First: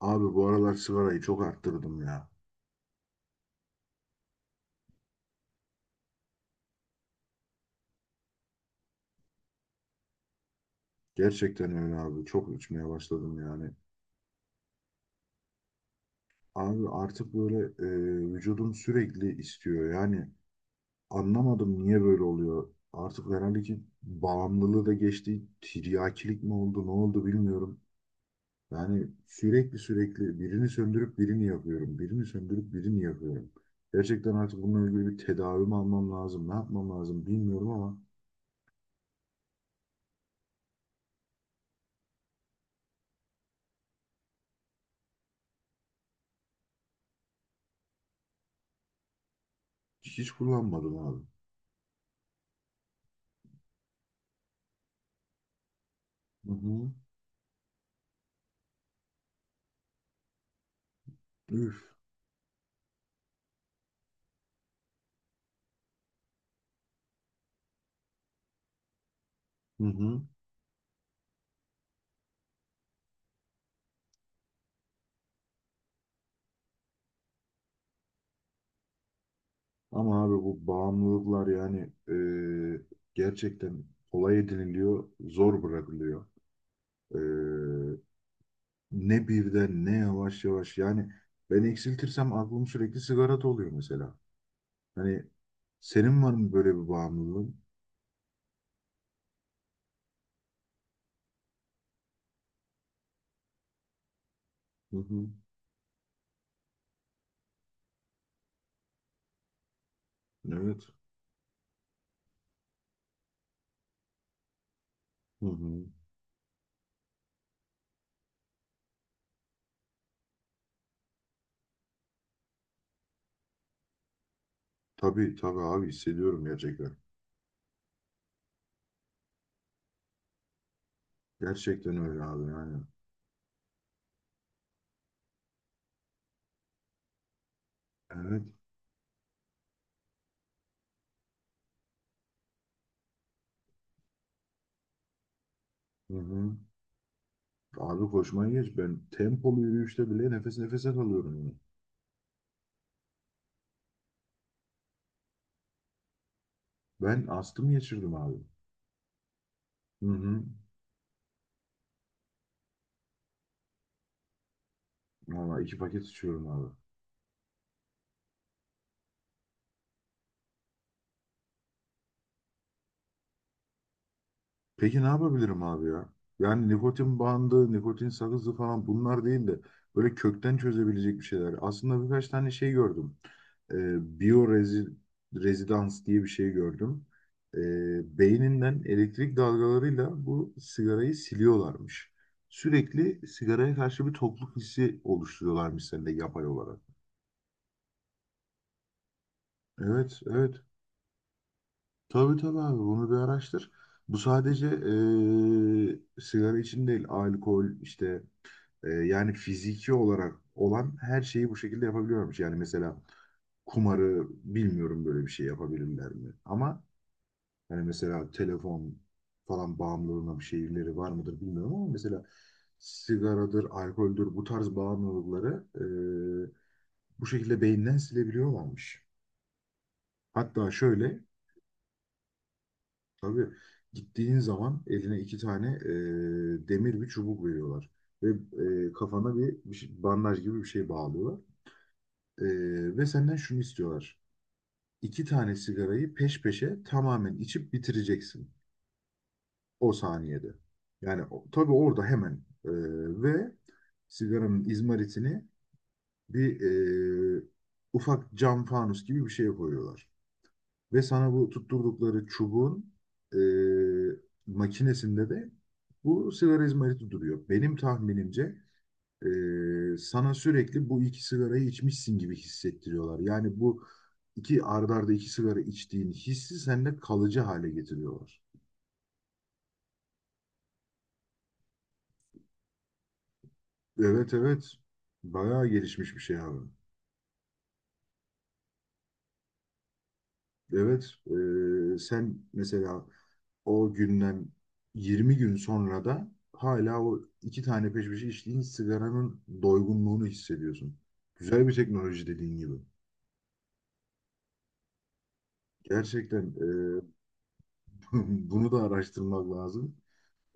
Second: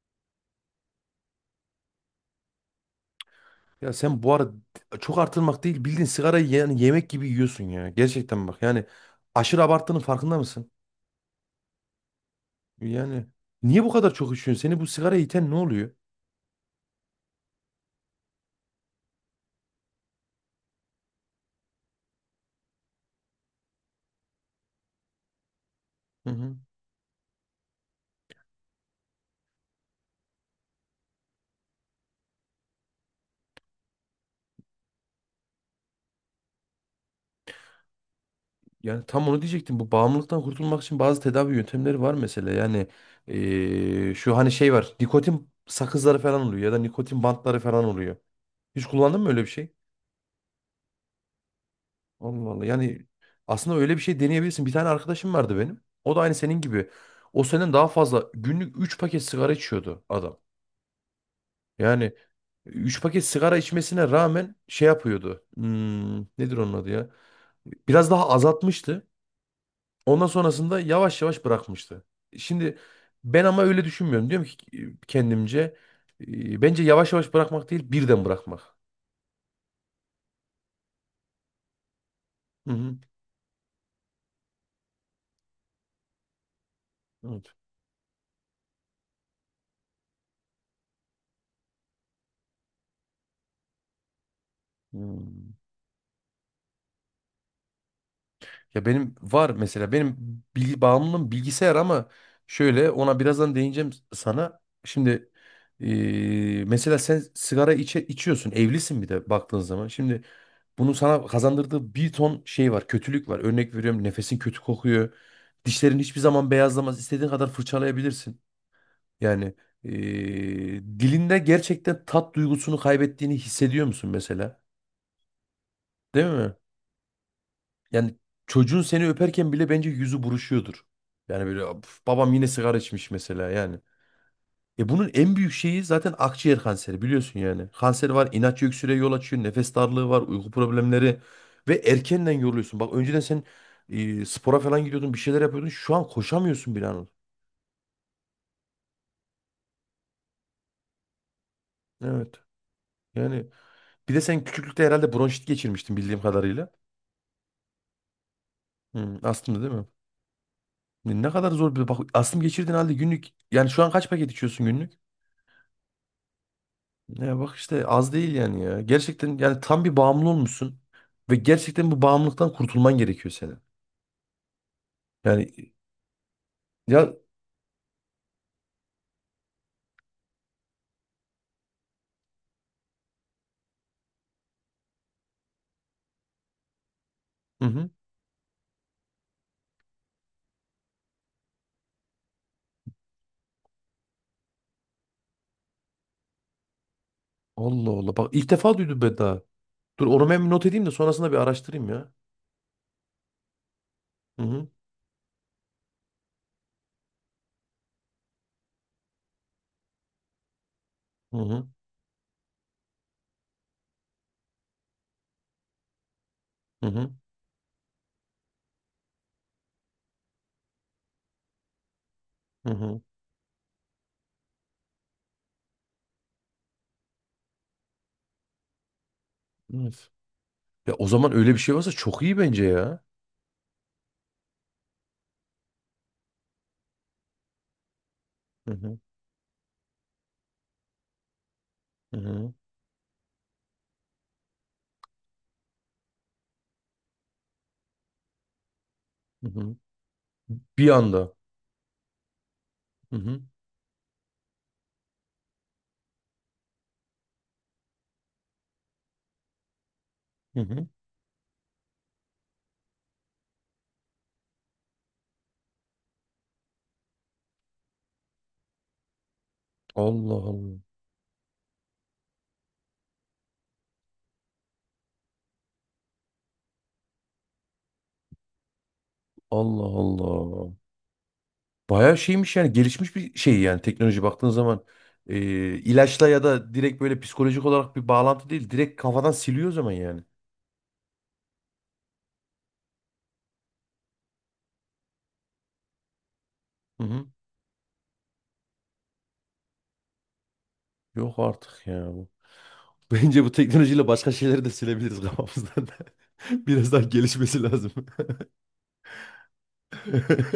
Abi bu aralar sigarayı çok arttırdım ya. Ya sen bu arada çok artırmak değil bildiğin sigarayı yani yemek gibi yiyorsun ya. Gerçekten bak yani aşırı abarttığının farkında mısın? Gerçekten öyle abi. Çok içmeye Yani başladım yani. niye bu kadar çok içiyorsun? Seni bu sigara iten ne oluyor? Abi artık böyle vücudum sürekli istiyor. Yani anlamadım niye böyle oluyor. Artık herhalde ki bağımlılığı da geçti. Hı Tiryakilik mi hı. oldu, ne oldu bilmiyorum. Yani sürekli sürekli birini söndürüp birini yapıyorum. Birini söndürüp birini yapıyorum. Gerçekten artık bununla ilgili bir tedavi mi almam lazım, ne yapmam lazım bilmiyorum ama Yani tam onu diyecektim. Bu bağımlılıktan kurtulmak için bazı tedavi yöntemleri var mesela. Yani şu hani şey var. Nikotin sakızları falan oluyor ya da nikotin bantları falan oluyor. Hiç kullandın mı öyle bir şey? hiç kullanmadım abi. Allah Allah. Yani aslında öyle bir şey deneyebilirsin. Bir tane arkadaşım vardı benim. O da aynı Hı senin hı. gibi. O senden daha fazla günlük 3 paket sigara içiyordu adam. Üf. Yani 3 paket sigara içmesine rağmen şey yapıyordu. Nedir onun adı ya? Biraz daha azaltmıştı. Hı hı. Ondan sonrasında yavaş yavaş bırakmıştı. Şimdi ben ama öyle düşünmüyorum. Diyorum ki kendimce bence yavaş yavaş bırakmak değil birden bırakmak. Ama abi bu bağımlılıklar yani e, Hı hı. gerçekten kolay ediniliyor, zor bırakılıyor. E, Evet. Ne birden ne yavaş yavaş yani ben eksiltirsem aklım sürekli sigarada oluyor mesela. Hani Hmm. senin var mı böyle bir bağımlılığın? Ya benim var mesela benim bilgi bağımlılığım bilgisayar ama şöyle ona birazdan değineceğim sana. Hı hı. Şimdi mesela sen sigara içiyorsun evlisin bir de baktığın zaman. Şimdi Evet. bunun sana kazandırdığı bir ton şey var kötülük var. Örnek veriyorum nefesin kötü kokuyor. Hı hı. Dişlerin hiçbir zaman beyazlamaz. İstediğin kadar fırçalayabilirsin. Yani dilinde gerçekten tat duygusunu kaybettiğini hissediyor musun mesela? Tabii tabii abi Değil hissediyorum mi? gerçekten. Yani çocuğun seni öperken bile bence yüzü buruşuyordur. Yani böyle Gerçekten "Of, öyle babam yine abi sigara yani. içmiş mesela yani. Bunun en büyük şeyi zaten akciğer kanseri biliyorsun yani. Kanser var, Evet. inatçı öksürüğe yol açıyor, nefes darlığı var, uyku problemleri ve erkenden yoruluyorsun. Bak önceden sen spora falan gidiyordun, bir şeyler yapıyordun. Şu an Hı hı. koşamıyorsun bile Anıl. Abi koşmayı geç. Ben tempolu yürüyüşte bile nefes nefese kalıyorum, yani. Evet. Yani bir de sen küçüklükte herhalde bronşit geçirmiştin bildiğim kadarıyla. Ben astım geçirdim abi. Astımdı değil mi? Hı hı. Ne kadar zor bir bak astım geçirdiğin halde günlük yani şu an kaç paket içiyorsun günlük? Valla iki paket içiyorum abi. Ya bak işte az değil yani ya. Gerçekten yani tam bir bağımlı olmuşsun. Ve gerçekten bu bağımlılıktan kurtulman gerekiyor senin. Peki ne Yani yapabilirim abi ya? Yani ya nikotin bandı, nikotin sakızı falan bunlar değil de böyle kökten çözebilecek bir şeyler. Aslında birkaç tane şey gördüm. Biyo rezidans diye bir şey gördüm. Hı hı. Beyninden elektrik dalgalarıyla bu sigarayı siliyorlarmış. Sürekli sigaraya karşı bir tokluk hissi oluşturuyorlarmış sende yapay olarak. Allah Allah. Bak ilk defa duydum ben daha. Dur Evet, onu ben bir evet. not edeyim de sonrasında bir araştırayım ya. Tabii tabii abi bunu bir araştır. Bu Hı sadece hı. Sigara için değil, alkol işte yani fiziki olarak olan her Hı şeyi bu hı. şekilde yapabiliyormuş. Yani mesela kumarı bilmiyorum böyle bir şey yapabilirler mi? Ama Hı hı. hani mesela telefon falan bağımlılığına bir şeyleri var mıdır bilmiyorum ama mesela Hı hı. sigaradır, alkoldür bu tarz bağımlılıkları e, bu şekilde beyinden silebiliyorlarmış. Evet. Hatta Ya o şöyle. zaman öyle bir şey varsa çok iyi bence ya. Tabii gittiğin zaman eline iki tane demir bir çubuk veriyorlar. Ve Hı hı. kafana bir bandaj gibi bir şey bağlıyorlar. Hı E, hı. Ve senden şunu istiyorlar. İki tane sigarayı peş peşe tamamen içip bitireceksin. Hı hı. O saniyede. Bir Yani anda. Tabii orada hemen. e, Hı hı. Ve sigaranın izmaritini bir e, ufak cam fanus gibi bir şeye koyuyorlar. Hı hı. Ve sana bu tutturdukları çubuğun e, makinesinde de bu sigara izmariti duruyor. Benim tahminimce sana Allah Allah. sürekli bu iki sigarayı içmişsin gibi hissettiriyorlar. Yani bu iki art arda iki sigara içtiğin hissi sende kalıcı hale getiriyorlar. Allah Allah. Bayağı şeymiş yani gelişmiş bir şey yani teknoloji Evet baktığın evet, zaman e, bayağı gelişmiş bir ilaçla şey ya abi. da direkt böyle psikolojik olarak bir bağlantı değil direkt kafadan siliyor o zaman yani. Evet. Sen mesela o günden 20 gün sonra da hala Hı o hı. iki tane peş peşe içtiğin sigaranın doygunluğunu hissediyorsun. Yok Güzel artık bir ya teknoloji bu. dediğin gibi. Bence bu teknolojiyle başka şeyleri de silebiliriz kafamızdan da. Gerçekten. Biraz daha gelişmesi lazım. Bunu da araştırmak lazım.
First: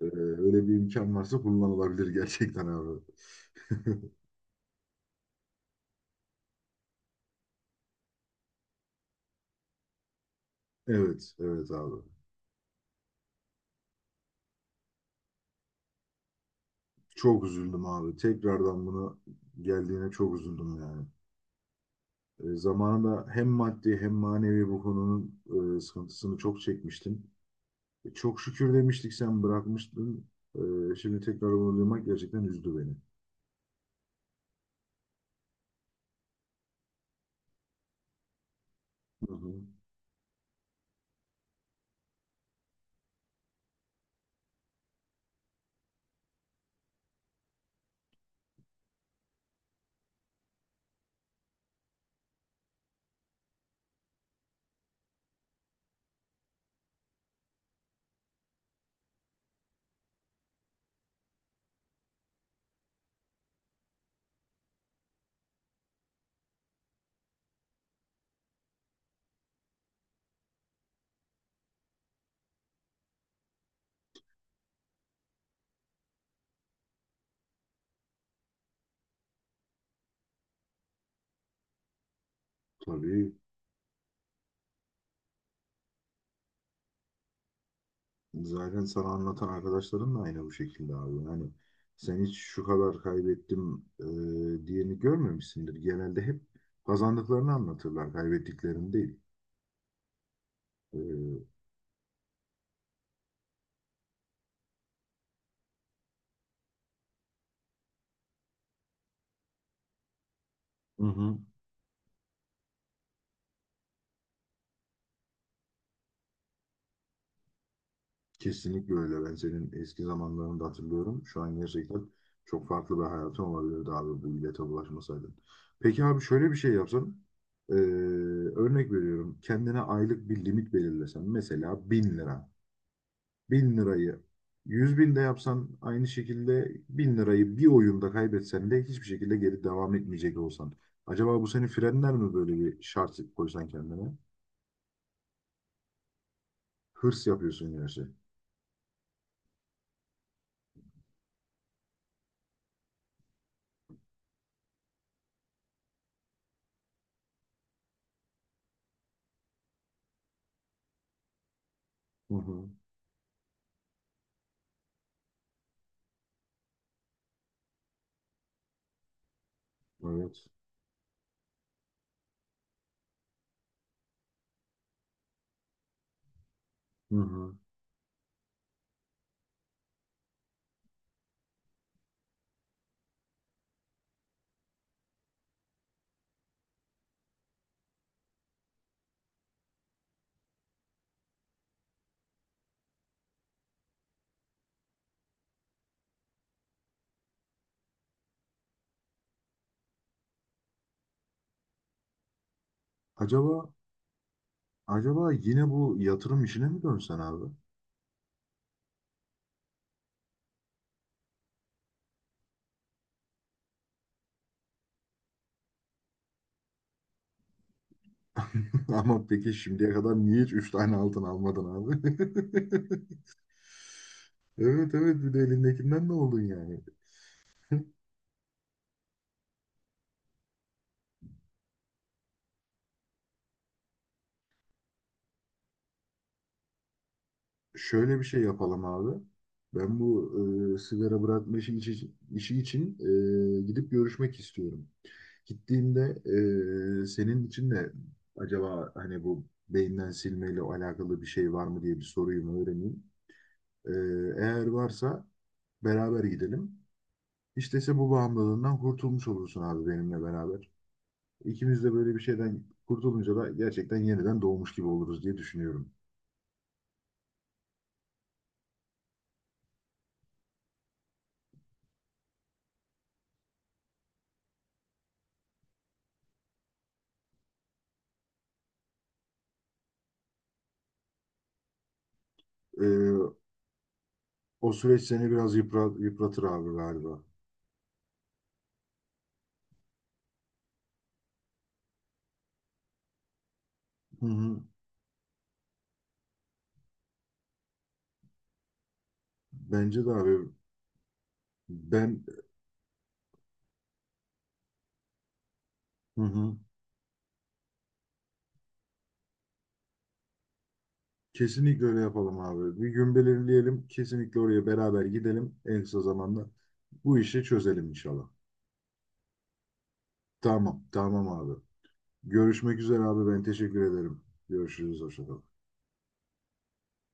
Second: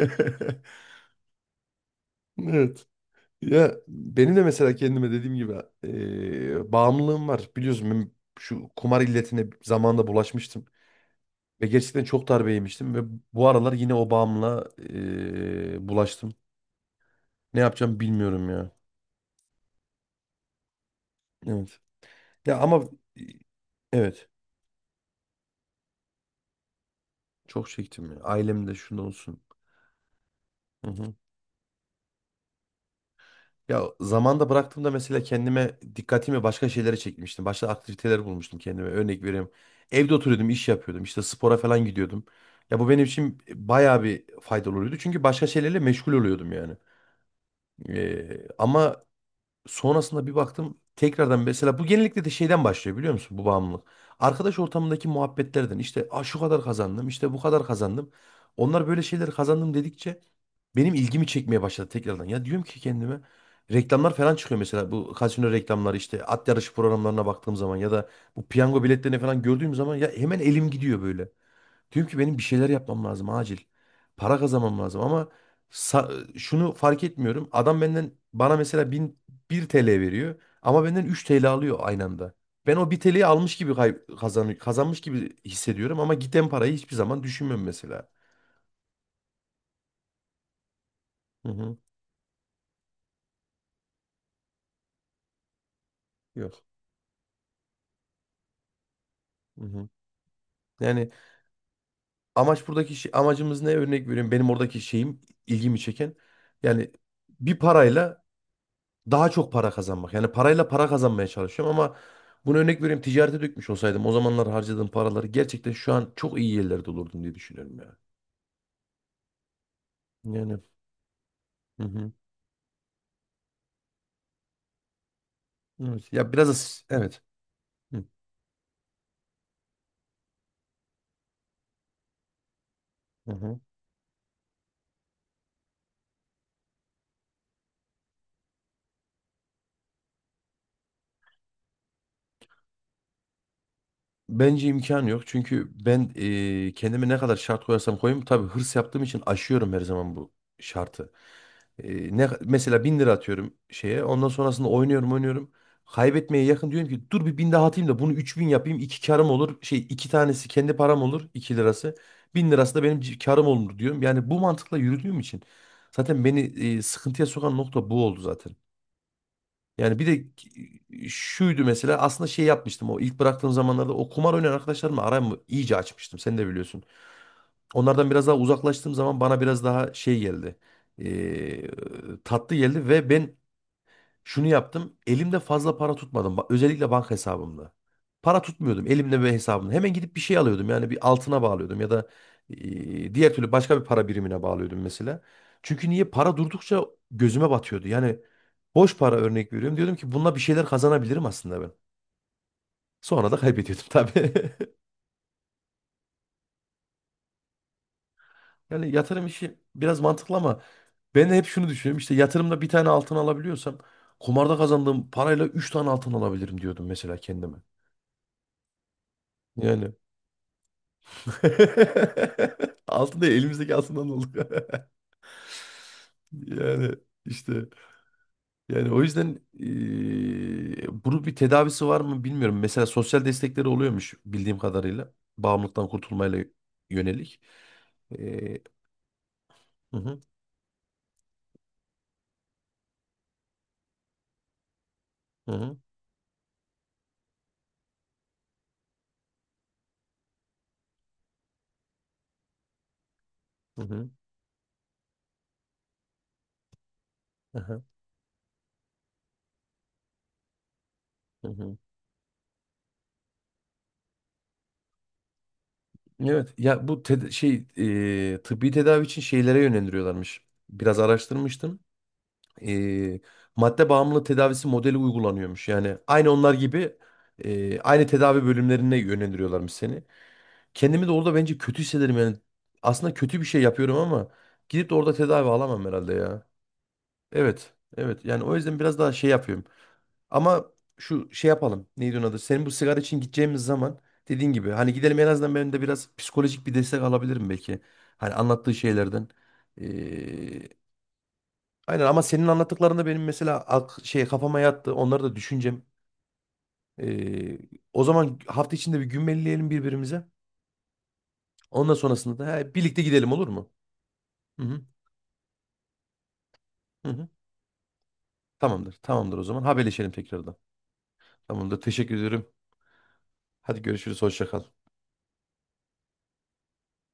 Öyle bir imkan varsa kullanılabilir gerçekten Evet. abi. Ya benim de mesela kendime dediğim gibi bağımlılığım var. Biliyorsun ben şu kumar illetine zamanında bulaşmıştım. Evet, Ve evet abi. gerçekten çok darbe yemiştim. Ve bu aralar yine o bağımlılığa bulaştım. Çok Ne üzüldüm yapacağım abi. bilmiyorum ya. Tekrardan bunu geldiğine çok üzüldüm yani. Evet. Ya ama Zamanında hem maddi hem evet. manevi bu konunun sıkıntısını çok çekmiştim. Çok çektim ya. Çok Ailem şükür de şunda demiştik olsun. sen bırakmıştın. Hı hı. Şimdi tekrar onu duymak gerçekten üzdü beni. Ya zamanda bıraktığımda mesela kendime dikkatimi başka şeylere çekmiştim. Başka aktiviteler bulmuştum kendime. Örnek Hı hı. vereyim. Evde oturuyordum, iş yapıyordum. İşte spora falan gidiyordum. Ya bu benim için bayağı bir faydalı oluyordu. Çünkü başka şeylerle meşgul oluyordum yani. Ama sonrasında bir baktım tekrardan mesela bu genellikle de şeyden başlıyor biliyor musun bu bağımlılık. Arkadaş ortamındaki muhabbetlerden işte "Aa, şu kadar kazandım işte bu kadar kazandım. Onlar böyle şeyleri kazandım dedikçe benim ilgimi çekmeye başladı tekrardan. Ya diyorum ki kendime reklamlar falan çıkıyor mesela bu kasino reklamları işte at yarışı programlarına baktığım zaman ya da bu piyango biletlerini falan gördüğüm zaman ya hemen elim gidiyor böyle. Diyorum ki benim bir şeyler yapmam lazım acil. Para kazanmam lazım ama şunu fark etmiyorum. Adam benden bana mesela 1 TL veriyor ama benden 3 TL alıyor aynı anda. Ben o 1 TL'yi Tabii almış gibi kazanmış gibi hissediyorum ama giden parayı hiçbir zaman düşünmüyorum mesela. zaten sana anlatan arkadaşların da aynı bu şekilde abi. Hani Hı hı. sen hiç şu kadar kaybettim diyeni görmemişsindir. Genelde hep Yok. kazandıklarını anlatırlar, kaybettiklerini değil. Hı hı. Yani Ee, amaç buradaki şey, amacımız ne örnek veriyorum. Benim oradaki şeyim ilgimi çeken yani bir parayla daha çok para kazanmak. Yani parayla para hı kazanmaya hı. çalışıyorum ama bunu örnek veriyorum ticarete dökmüş olsaydım o zamanlar harcadığım paraları gerçekten şu an çok iyi yerlerde olurdum diye düşünüyorum ya. Kesinlikle öyle. Ben senin eski zamanlarını Yani. da hatırlıyorum. Şu an Hı gerçekten hı. çok farklı bir hayatın olabilirdi abi bu illete bulaşmasaydın. Peki Evet. abi Ya biraz şöyle da bir şey yapsan. evet. Ee, Hı Örnek veriyorum. Kendine aylık bir limit belirlesen. Mesela 1000 lira. hı. Bin lirayı 100 binde yapsan aynı şekilde 1000 lirayı bir oyunda kaybetsen de hiçbir şekilde geri devam etmeyecek olsan. Acaba bu seni frenler mi böyle bir şart koysan kendine? Bence imkan yok. Çünkü ben kendime ne Hırs kadar şart yapıyorsun koyarsam gerçi. koyayım tabii hırs yaptığım için aşıyorum her zaman bu şartı. Ne mesela 1.000 lira atıyorum şeye. Ondan sonrasında oynuyorum oynuyorum. Kaybetmeye yakın diyorum ki dur bir 1.000 daha atayım da bunu 3.000 yapayım. İki karım olur. Şey iki tanesi kendi param olur. 2 lirası. Hı Bin hı. lirası da benim karım olur diyorum. Yani bu mantıkla yürüdüğüm için zaten beni sıkıntıya sokan nokta bu oldu zaten. Yani bir de Evet. şuydu mesela aslında şey yapmıştım o ilk bıraktığım zamanlarda o kumar oynayan arkadaşlarımla aramı iyice açmıştım sen de biliyorsun. Hı hı. Onlardan biraz daha uzaklaştığım zaman bana biraz daha şey geldi. eee, tatlı geldi ve ben şunu yaptım. Elimde fazla para tutmadım. Özellikle banka hesabımda. Para tutmuyordum elimde ve hesabımda. Hemen gidip bir şey alıyordum. Yani bir altına bağlıyordum ya da diğer türlü başka bir para birimine bağlıyordum mesela. Çünkü niye? Para durdukça gözüme batıyordu. Yani boş para örnek veriyorum. Diyordum ki bununla bir şeyler kazanabilirim aslında ben. Sonra da Acaba kaybediyordum tabii. Acaba yine bu yatırım işine mi dönsen abi? Yani yatırım işi biraz mantıklı ama ben de hep şunu düşünüyorum. İşte yatırımda bir tane altın alabiliyorsam kumarda kazandığım parayla üç tane altın alabilirim diyordum mesela kendime. Ama peki şimdiye Yani kadar niye hiç 3 tane altın almadın abi? Altın değil, elimizdeki altından oldu. Evet evet, bir de elindekinden ne oldun yani? Yani işte yani o yüzden bunun bir tedavisi var mı bilmiyorum. Mesela sosyal destekleri oluyormuş bildiğim kadarıyla. Bağımlılıktan kurtulmayla yönelik. Şöyle bir şey Eee, yapalım abi. hı Ben hı, bu sigara bırakma işi için gidip görüşmek istiyorum. hı hı, Gittiğimde senin için de acaba hani bu beyinden silmeyle alakalı bir şey var mı diye bir sorayım öğreneyim. hı E, hı, Eğer varsa beraber gidelim. hı İşte bu bağımlılığından kurtulmuş olursun abi benimle beraber. hı hı. İkimiz de böyle bir şeyden kurtulunca da gerçekten yeniden doğmuş gibi oluruz diye düşünüyorum. Evet ya bu şey tıbbi tedavi için şeylere yönlendiriyorlarmış. Biraz araştırmıştım. e, madde bağımlılığı tedavisi modeli uygulanıyormuş. Yani aynı onlar gibi aynı tedavi bölümlerine yönlendiriyorlarmış seni. Kendimi de orada bence kötü hissederim yani. Aslında Ee, kötü bir şey yapıyorum ama O gidip de süreç orada seni tedavi biraz alamam herhalde yıpratır ya. abi galiba. Evet, evet. Yani o yüzden biraz daha şey yapıyorum. Ama şu şey yapalım. Neydi onun adı? Senin bu sigara için gideceğimiz zaman Hı dediğin hı. gibi hani gidelim en azından ben de biraz psikolojik bir destek alabilirim belki. Hani anlattığı şeylerden. Bence de abi, Aynen ama ben. senin anlattıklarında benim mesela şey kafama yattı. Onları da düşüneceğim. Hı hı. Ee, o zaman hafta içinde bir gün gümbelleyelim birbirimize. Kesinlikle Ondan öyle sonrasında yapalım da abi. Bir birlikte gün gidelim olur mu? belirleyelim. Kesinlikle Hı oraya hı, beraber gidelim. En kısa zamanda hı bu hı. işi çözelim inşallah. Tamamdır. Tamamdır o zaman. Haberleşelim tekrardan. Tamam, tamam abi. Tamamdır. Teşekkür ederim. Görüşmek üzere abi. Ben Hadi teşekkür ederim. görüşürüz. Hoşça kal. Görüşürüz. Hoşça kal.